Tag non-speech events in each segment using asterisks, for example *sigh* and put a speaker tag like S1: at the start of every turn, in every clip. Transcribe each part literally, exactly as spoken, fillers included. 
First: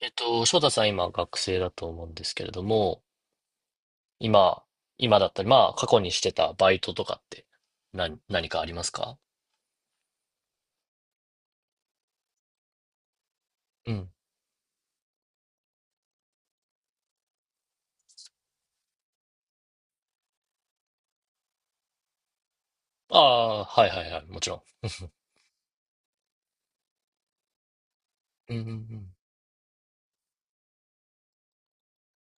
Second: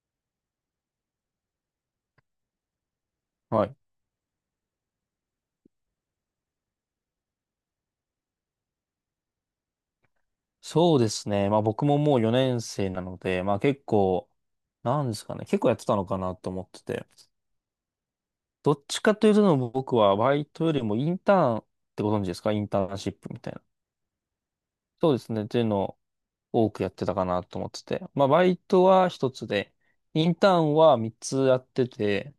S1: えっと、翔太さん今学生だと思うんですけれども、
S2: はい。
S1: 今、今だったり、まあ過去にしてたバイトとかって何、何かありますか？
S2: そうですね。まあ僕ももうよねん生なので、まあ結
S1: うん。
S2: 構、なんですかね。結構やってたのかなと思ってて。どっちかというと僕はバイトよりもインターンってご存知ですか？インターンシ
S1: あ
S2: ップみたいな。
S1: あ、はいはいはい、もちろん。
S2: そうですね。っていうのを多くやってたかなと思ってて。まあバ
S1: うん
S2: イ
S1: うんう
S2: トは
S1: ん。
S2: 一つで、インターンは三つやってて、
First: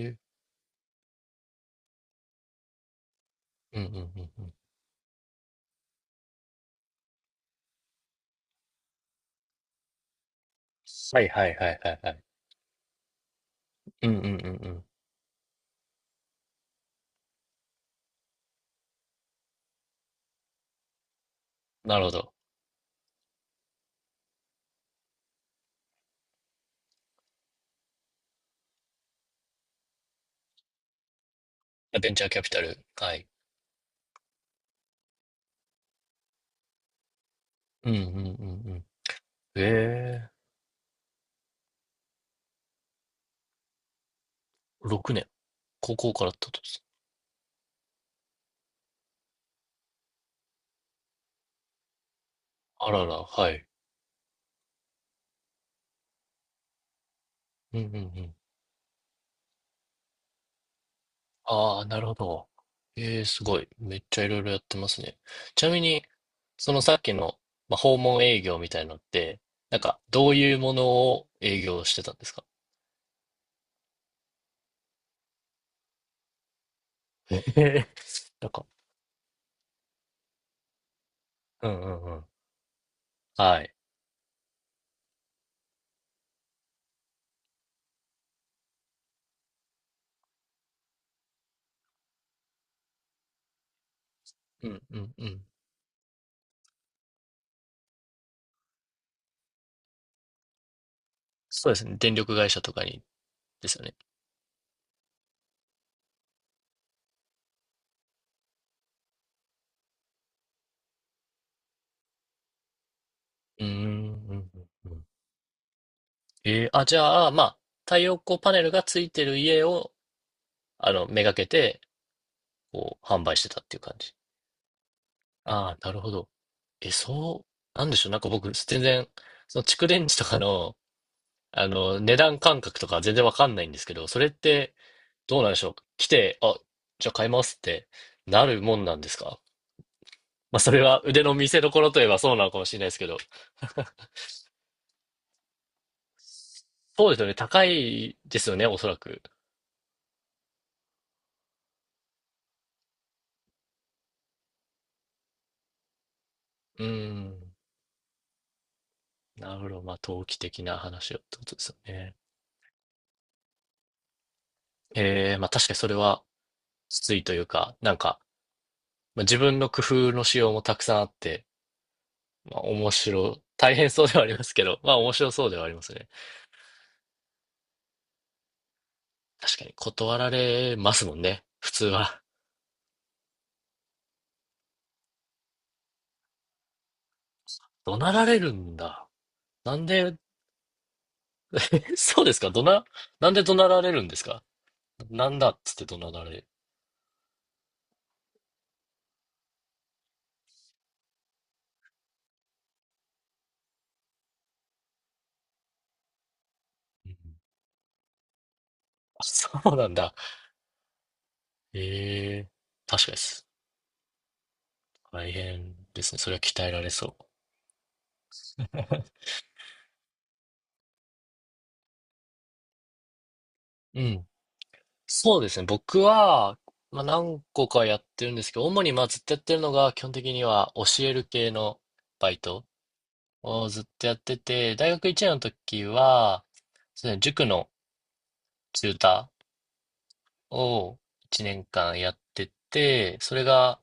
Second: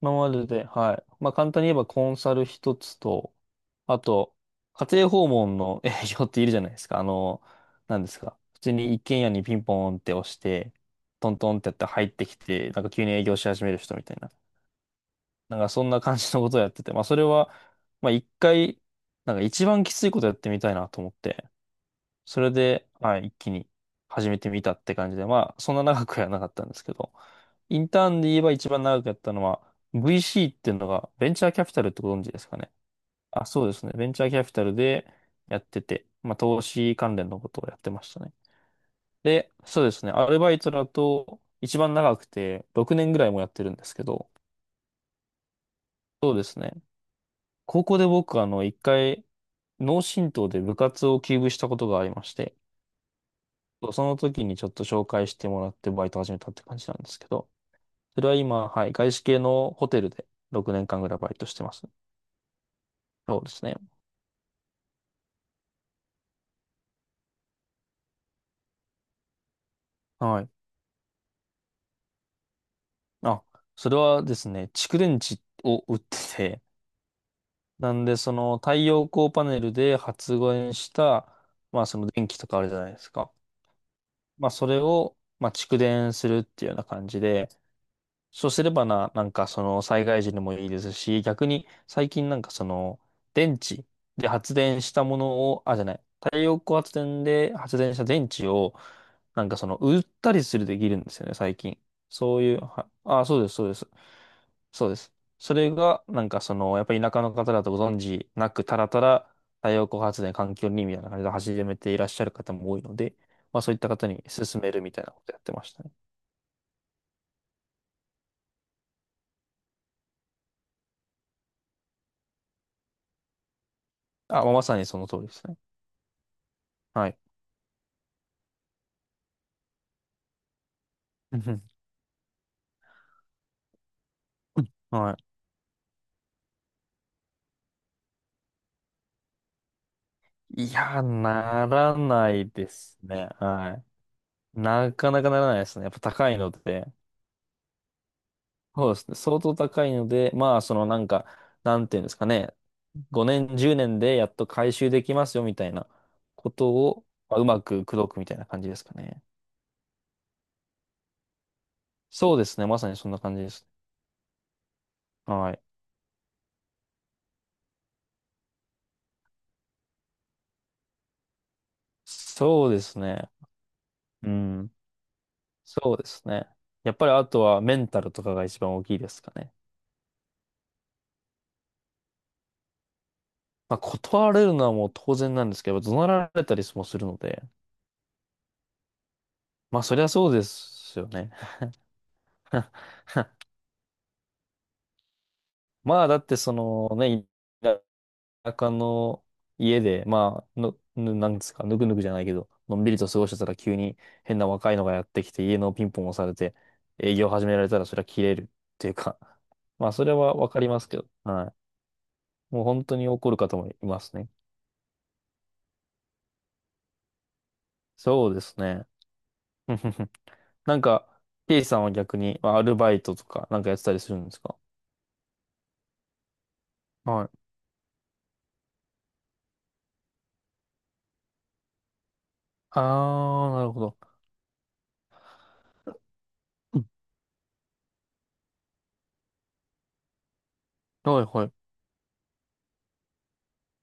S2: 今
S1: え、
S2: までで、はい。まあ、簡単に言えばコンサル一つと、
S1: うんうん
S2: あ
S1: うん
S2: と、
S1: うん。
S2: 家庭訪問の営業っているじゃないですか。あの、なんですか。普通に一軒家にピンポンって押して、
S1: はい
S2: トン
S1: は
S2: ト
S1: い
S2: ンって
S1: は
S2: やっ
S1: い
S2: て
S1: はい
S2: 入
S1: は
S2: っ
S1: い。
S2: てきて、なんか急に営業し始める人み
S1: う
S2: た
S1: ん
S2: い
S1: うんうん
S2: な。
S1: うん。
S2: なんかそんな感じのことをやってて、まあ、それは、まあ、一回、なんか一番きついことやってみたいなと思って。
S1: なるほど。
S2: それで、はい、一気に始めてみたって感じで、まあ、そんな長くはなかったんですけど、インターンで言えば一番長くやったのは、ブイシー っていうのが、ベンチャーキャピタルって
S1: ベ
S2: ご
S1: ン
S2: 存
S1: チャー
S2: 知で
S1: キャ
S2: す
S1: ピ
S2: か
S1: タ
S2: ね？
S1: ル。はい。
S2: あ、そうですね。ベンチャーキャピタルでやってて、まあ、投資関連のことをやっ
S1: う
S2: て
S1: んうん
S2: ましたね。
S1: うんうん。
S2: で、そうですね。ア
S1: ええ、
S2: ルバイトだと、一番長くて、ろくねんぐらいもやってるんですけど、
S1: 六ろくねん。高校からっ
S2: そう
S1: て
S2: で
S1: こ
S2: す
S1: とで
S2: ね。
S1: す？
S2: 高校で僕、あの、一回、脳震盪で部活を休部したことがありまして、
S1: あらら、はい。
S2: そうその時にちょっと紹介してもらってバイト始めたって感じなんですけど、
S1: うんうんう
S2: それ
S1: ん。
S2: は今、はい、外資系のホテルでろくねんかんぐらいバイトしてま
S1: ああ、
S2: す。
S1: なるほど。ええ、
S2: そ
S1: す
S2: うで
S1: ご
S2: す
S1: い。
S2: ね。
S1: めっちゃいろいろやってますね。ちなみに、そのさっきの、まあ、訪問営業みたいのって、なんか、どう
S2: はい。
S1: いうものを営業してたんですか？
S2: あ、それはですね、蓄電池を売ってて、
S1: ええ、
S2: なんでそ
S1: *laughs* なん
S2: の
S1: か、
S2: 太陽光パネルで発電した、
S1: うん
S2: まあ
S1: う
S2: そ
S1: ん
S2: の
S1: うん。
S2: 電気とかあるじゃないですか。
S1: はい。
S2: まあそれを、まあ蓄電するっていうような感じで、そうすればな、なんかその災害時にもいいですし、逆に最近なんかその電池で発
S1: う
S2: 電
S1: ん
S2: し
S1: う
S2: た
S1: ん
S2: も
S1: うん。
S2: のを、あ、じゃない、太陽光発電で発電した電池を、なんかその売ったりするできるんですよね、最
S1: そうで
S2: 近。
S1: すね。電力
S2: そう
S1: 会
S2: いう、
S1: 社とか
S2: は、
S1: に、
S2: あ、そうです、そ
S1: で
S2: うで
S1: すよ
S2: す。
S1: ね。
S2: そうです。それが、なんかその、やっぱり田舎の方だとご存知なく、たらたら太陽光発電環境にみたいな感じで始めていらっしゃる方も多いので、まあ
S1: うーん、
S2: そういっ
S1: う
S2: た方に
S1: んう
S2: 勧
S1: ん
S2: めるみ
S1: う
S2: た
S1: ん。
S2: いなことやってましたね。
S1: えーあ、じゃあ、まあ、太陽光パネルがついてる家を、あの、めがけて、こう、販売してたっていう感じ。
S2: あ、まあまさにその通りですね。
S1: ああ、なるほど。え、
S2: はい。
S1: そう、なんでしょう。なんか僕、全然、その蓄電池とかの、
S2: うん、
S1: あの、値段感覚とか全然わかんないんですけど、それって、
S2: は
S1: どうなんでしょう。来て、あ、じゃあ買いますってなるもんなんですか？ *laughs* まあ、
S2: い。
S1: そ
S2: い
S1: れは
S2: や、
S1: 腕の見せ
S2: な
S1: 所
S2: ら
S1: といえば
S2: な
S1: そうな
S2: い
S1: のかも
S2: で
S1: しれないです
S2: す
S1: けど。
S2: ね。は
S1: *laughs*
S2: い。なかなかならないですね。やっぱ高いので。
S1: そうですよね。高いですよね、おそ
S2: そう
S1: ら
S2: ですね。
S1: く。
S2: 相当高いので、まあ、そのなんか、なんていうんですかね。ごねん、じゅうねんでやっと回収できますよみたいなこと
S1: う
S2: を、
S1: ー
S2: まあ、う
S1: ん。
S2: まく口説くみたいな感じですかね。
S1: なるほど。まあ、投機的な話をってことですよね。
S2: そうですね。まさにそんな感じです。
S1: ええ、まあ
S2: はい。
S1: 確かにそれはきついというか、なんか、まあ、自分の工夫の仕様もたくさんあって、まあ、
S2: そうで
S1: 面
S2: すね。
S1: 白、大変そうではあ
S2: う
S1: りますけ
S2: ん。
S1: ど、*laughs* まあ、面白そうではあります
S2: そうで
S1: ね。
S2: すね。やっぱりあとはメンタルとかが一番大きいですかね。
S1: 確かに断られますもんね、普通は。
S2: まあ、断られるのはもう当然なんですけど、怒鳴られたりもするので、
S1: 怒鳴られるんだ。な
S2: まあ、
S1: ん
S2: そりゃ
S1: で、
S2: そうですよね。
S1: え、そうですか？怒鳴、なん
S2: *laughs*
S1: で怒鳴られるんですか？なんだっつって怒
S2: まあ、
S1: 鳴
S2: だ
S1: ら
S2: っ
S1: れ
S2: て、
S1: る。
S2: そのね、田舎の家で、まあ、の、ぬなんですか、ぬくぬくじゃないけど、のんびりと過ごしてたら急に変な若いのがやってきて、家のピンポン押されて、
S1: う
S2: 営
S1: ん、
S2: 業始められたら、そりゃ切れるっていうか、
S1: あ、そう
S2: *laughs*
S1: な
S2: まあ、
S1: ん
S2: それ
S1: だ。
S2: はわかりますけど、は
S1: ええ、
S2: い。もう本当
S1: 確
S2: に
S1: かで
S2: 怒る
S1: す。
S2: 方もいますね。
S1: 大変ですね。それは鍛えられそ
S2: そうです
S1: う。
S2: ね。
S1: *laughs*
S2: *laughs* なんか、K さんは逆に、まあアルバイトとかなんかやってたり
S1: う
S2: するん
S1: ん。
S2: ですか？
S1: そうですね。僕は、まあ、
S2: はい。
S1: 何個かやってるんですけど、主にまあずっとやってるのが、基本的には教える系のバイト、
S2: あー、な
S1: を
S2: るほ
S1: ずっ
S2: ど。
S1: とやってて、大学いちねんの時は、
S2: うん、
S1: そうですね、塾のチューターを
S2: はい
S1: 1
S2: はい。
S1: 年間やってて、それが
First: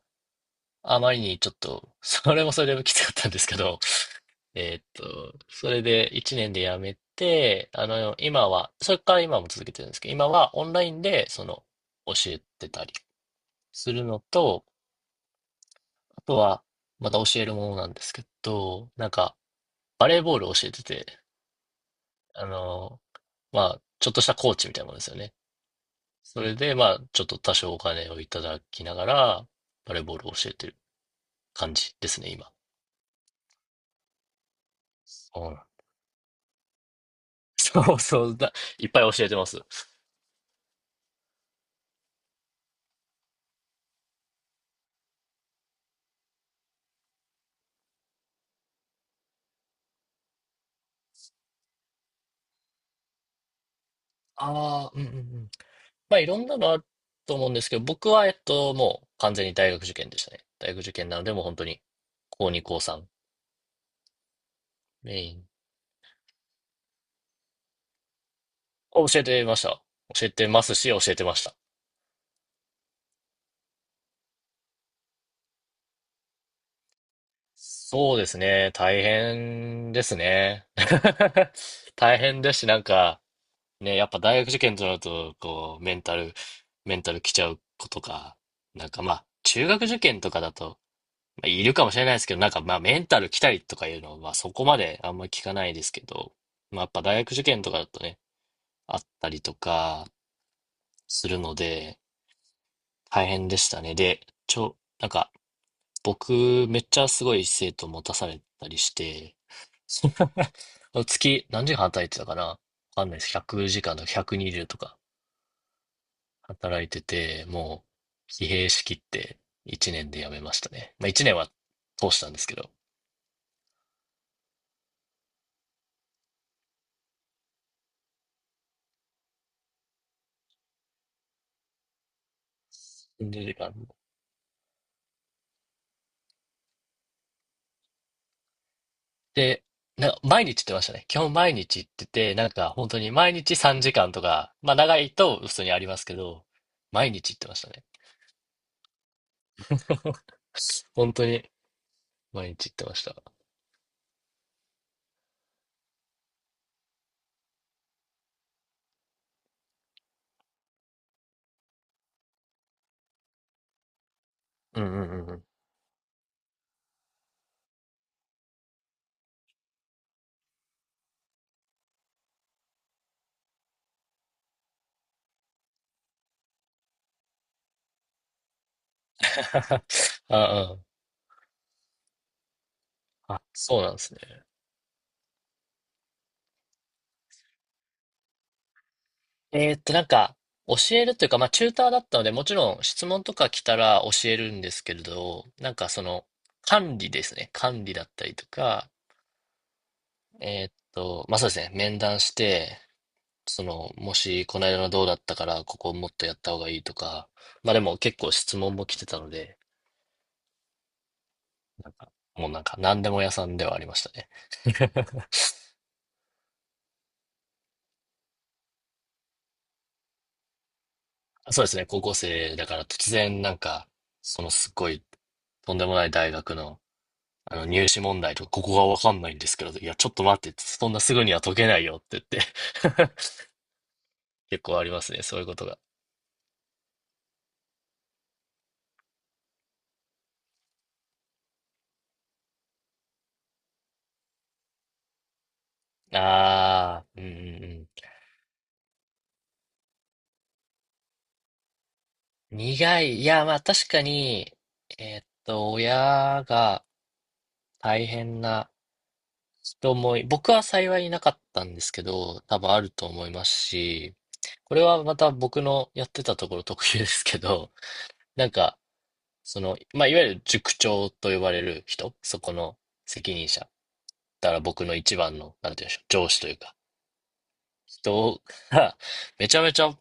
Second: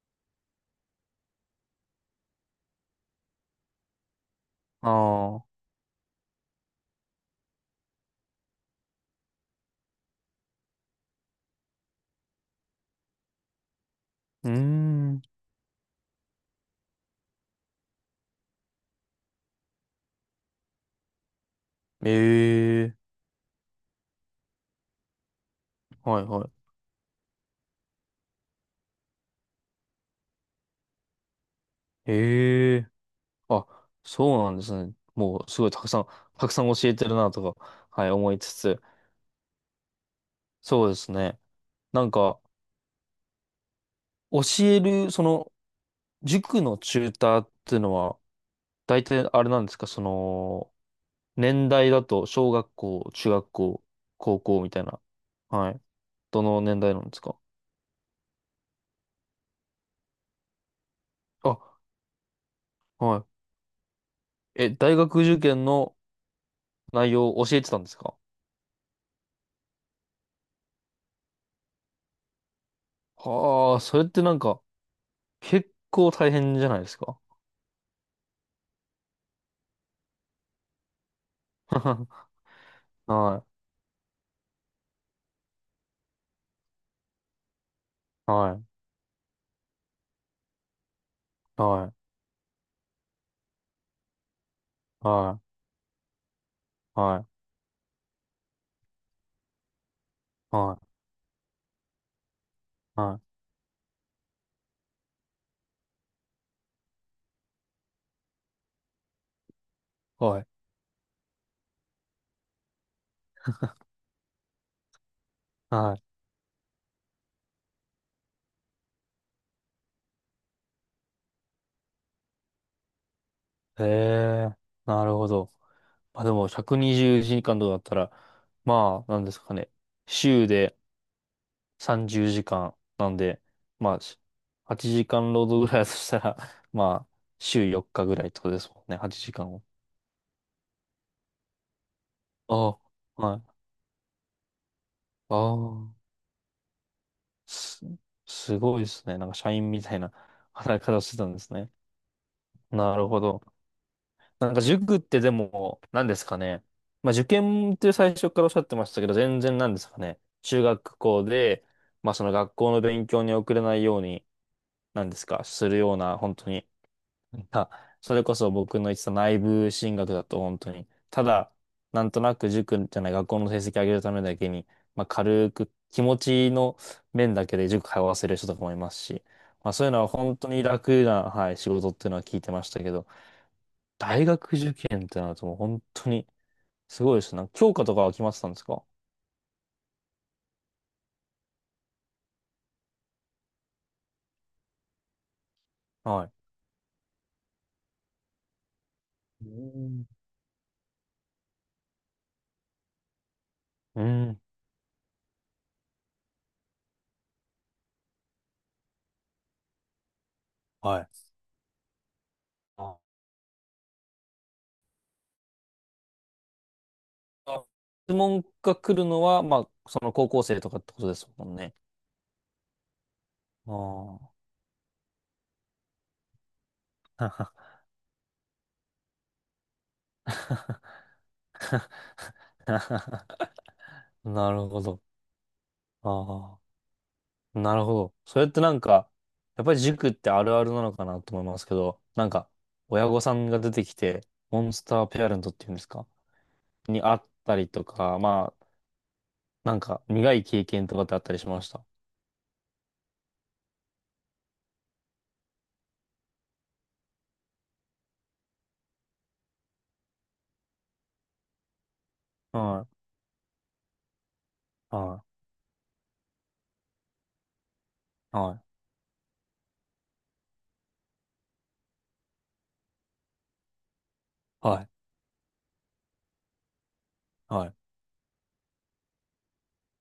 S1: あまりにちょっと、それもそれできつかったんですけど、えーっと、
S2: あー。
S1: それでいちねんでやめて、あの、今は、それから今も続けてるんですけど、今はオンラインで、その、教えてたりするの
S2: うー
S1: と、
S2: ん。
S1: あとは、また教えるものなんですけど、なんか、バレーボールを教えてて、
S2: え
S1: あ
S2: えー。
S1: の、まあ、ちょっとしたコーチみたいなものですよね。
S2: はい
S1: そ
S2: は
S1: れ
S2: い。
S1: で、まあ、ちょっと多少お金をいただきながら、バレーボールを教えてる感じですね、今。
S2: ええー。あ、そうなんですね。
S1: そ
S2: も
S1: うな
S2: うす
S1: ん
S2: ごいたくさん、たくさん教えてるなとか、
S1: そう
S2: はい、
S1: そ
S2: 思
S1: う
S2: い
S1: だ。
S2: つつ。
S1: いっぱい教えてます。
S2: そうですね。なんか、教える、その、塾のチューターっていうのは、大体あれなんですか、その、年代だと、小学校、中学校、高校みたい
S1: ああ、う
S2: な。
S1: んうんうん。
S2: はい。
S1: まあ、いろ
S2: ど
S1: んな
S2: の
S1: のあ
S2: 年
S1: る
S2: 代なんです
S1: と
S2: か？
S1: 思うんですけど、僕は、えっと、もう完全に大学受験でしたね。大学受験なので、もう本
S2: あ、
S1: 当に、高に、高さん、
S2: はい。え、大学
S1: メイ
S2: 受
S1: ン
S2: 験の内容を教えてたんですか？
S1: を教えてました。教えてますし、教えてました。
S2: はあ、それってなんか、結構大変じゃないですか？
S1: そうですね。大変ですね。*laughs* 大
S2: *laughs*
S1: 変ですし、なんか、
S2: はい、
S1: ね、やっぱ大学受験となると、こう、メンタル、メンタル来ちゃう子とか、
S2: はい、
S1: なんかまあ、中学受験とかだと、まあ、いるか
S2: は
S1: もしれ
S2: い、
S1: ないですけど、なんかまあ、メンタル来たりとかいうのは、まあ、そこまであんまり
S2: は
S1: 聞かないですけど、まあ、やっ
S2: い、
S1: ぱ大
S2: は
S1: 学受験とかだとね、あったりとか
S2: い、はい、
S1: するので、
S2: は
S1: 大変でしたね。で、ちょ、なんか、僕、めっちゃすごい生徒持たされたりして、
S2: い、はい。
S1: *laughs* 月、何時間働いてたかなわかんないです。ひゃくじかんとかひゃくにじゅうとか。
S2: はい、
S1: 働いてて、もう疲弊しきっていちねんで辞めましたね。まあいちねんは通したんですけど、
S2: へえ、なるほど。まあでも、ひゃくにじゅうじかんとかだったら、まあ、なんですかね。週で、さんじゅうじかんなんで、
S1: にじゅうじかん。
S2: まあ、しはちじかん労働ぐらいだとしたら、*laughs* まあ、週よっかぐらいってことですもんね、はちじかんを。
S1: で、な、毎日行ってましたね。基本毎日行ってて、なんか
S2: あ
S1: 本当に
S2: あ、
S1: 毎
S2: は
S1: 日
S2: い。
S1: さんじかんとか、まあ長い
S2: あ
S1: と普通にあります
S2: あ、
S1: けど、毎日行ってました
S2: す、
S1: ね。
S2: すごいですね。なんか社員みたいな *laughs* 働き方をし
S1: 本
S2: て
S1: 当
S2: たんで
S1: に
S2: すね。
S1: 毎日行ってま
S2: な
S1: し
S2: る
S1: た。
S2: ほど。なんか塾ってでも、何ですかね。まあ受験って最初からおっしゃってましたけど、全然なんですかね。中学校で、まあその学校の勉強に遅れないように、
S1: うんうん
S2: 何
S1: う
S2: です
S1: んうん。
S2: か、するような、本当になんか、それこそ僕の言ってた内部進学だと本当に、ただ、なんとなく塾じゃない学校の成績上げるためだけに、まあ軽く気持ちの面だけで塾通わせる人とかもいますし、まあそういうのは
S1: *laughs*
S2: 本当に
S1: あ
S2: 楽な、はい、仕事っていうのは聞いてましたけど、
S1: あ、あ、そうなんですね。
S2: 大学受験ってなるともう本当にすごいですね。なんか教科とかは決まってたんですか？
S1: えーっと、なんか、教えるというか、まあ、チューターだったので、もちろん質問とか来たら教えるんですけれど、なんかそ
S2: は
S1: の、
S2: い。
S1: 管理ですね。管理だったりとか、
S2: うん。
S1: えーっと、まあ、そうですね。面談して、その、
S2: う
S1: も
S2: ん。
S1: し、この間のどうだったから、ここもっとやった方がいいとか、まあ、でも結構質問も来てたので、
S2: はい。
S1: なんか、もうなんか、何でも屋さんではありましたね。
S2: あ、質問が来るのは、まあ、その高校生とかってことですもん
S1: そうで
S2: ね。
S1: すね。高校生だから突然、なんか、
S2: あ
S1: そのすっごい、とんでもない大学の、
S2: あ。
S1: あの
S2: *laughs*
S1: 入試問題とか、ここがわかんないんですけど、いや、ちょっと待って、そんな
S2: *laughs*
S1: すぐには解けないよって言って、 *laughs*
S2: な
S1: 結
S2: る
S1: 構
S2: ほ
S1: ありま
S2: ど。
S1: すね、そういうことが。
S2: ああ、なるほど。それってなんか、やっぱり塾ってあるあるなのかなと思いますけど、なんか、親御さんが出てきて、モンスターペアレントっていうんですか？に
S1: ああ、
S2: あ
S1: うん
S2: っ
S1: う
S2: たり
S1: ん
S2: と
S1: う
S2: か、まあ、なんか、苦い経験とかってあったりしました。
S1: ん。苦い。いや、まあ確かに、えーっと、親が大変な人もい、僕は幸いなかったんですけど、多分あ
S2: は
S1: ると思いますし、これ
S2: い、
S1: はま
S2: は
S1: た僕のやってたところ特有ですけど、
S2: い、
S1: なん
S2: は
S1: か、
S2: い、
S1: その、まあ、いわゆる塾長と呼ばれる人、そこの責任者。だから僕
S2: は
S1: の一番の、なんて言うんでしょう、上司というか、
S2: い、はい、
S1: 人が、*laughs* めちゃめちゃ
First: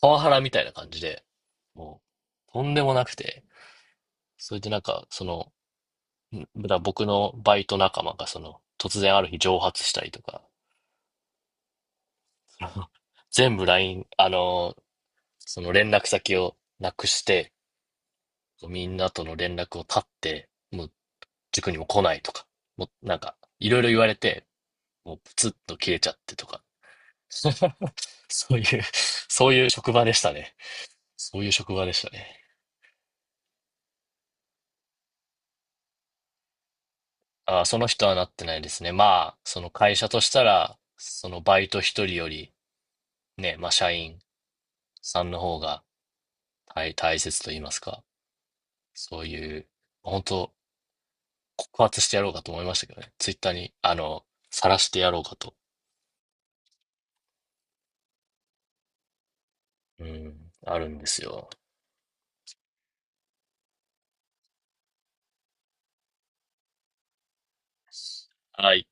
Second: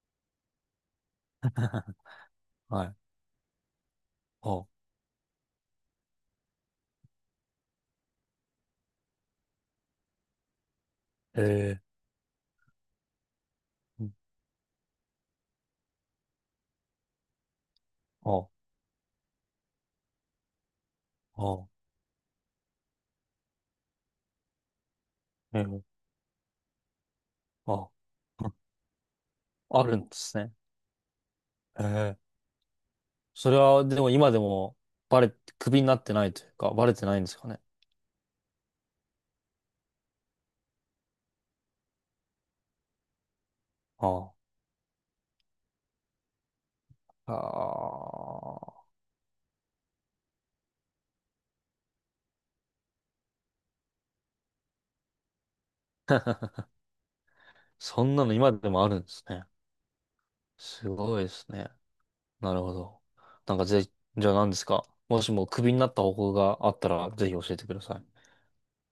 S1: パワハラみたいな感じで、
S2: *laughs*
S1: もう、とんで
S2: は
S1: も
S2: い、
S1: なくて、それ
S2: あ、
S1: でなんか、その、んだから僕のバイト仲間が、その、突然ある日蒸発したりとか、
S2: へえ、
S1: その全部ラインあの、その連絡先をなくして、
S2: あ、
S1: みんなとの連絡を絶って、もう
S2: あ、
S1: 塾にも来ないとか、もうなんか、いろいろ言われて、もうプツッ
S2: ええ、
S1: と切れちゃってとか。*laughs* そ
S2: あ、
S1: ういう、そういう
S2: あ
S1: 職
S2: る
S1: 場
S2: ん
S1: で
S2: で
S1: した
S2: すね。
S1: ね。そういう職場でした
S2: ええ、
S1: ね。
S2: それは、でも今でも、バレ、クビになってないというか、バレてないんですか
S1: あ
S2: ね。
S1: あ、その人はなってないですね。まあ、その会社としたら、そのバイト一人より、ね、まあ社員
S2: あ
S1: さんの方が大、大
S2: あ。
S1: 切と言いますか。
S2: ああ。
S1: そういう、本当告発してやろうかと思いましたけどね。ツイッターに、あの、晒してやろうかと。
S2: そんなの今でもあるんですね。
S1: うん、ある
S2: す
S1: んです
S2: ごいで
S1: よ。
S2: すね。なるほど。なんかぜ、じゃあ何ですか？もしもクビになった方法があったら、ぜひ教えてください。
S1: はい。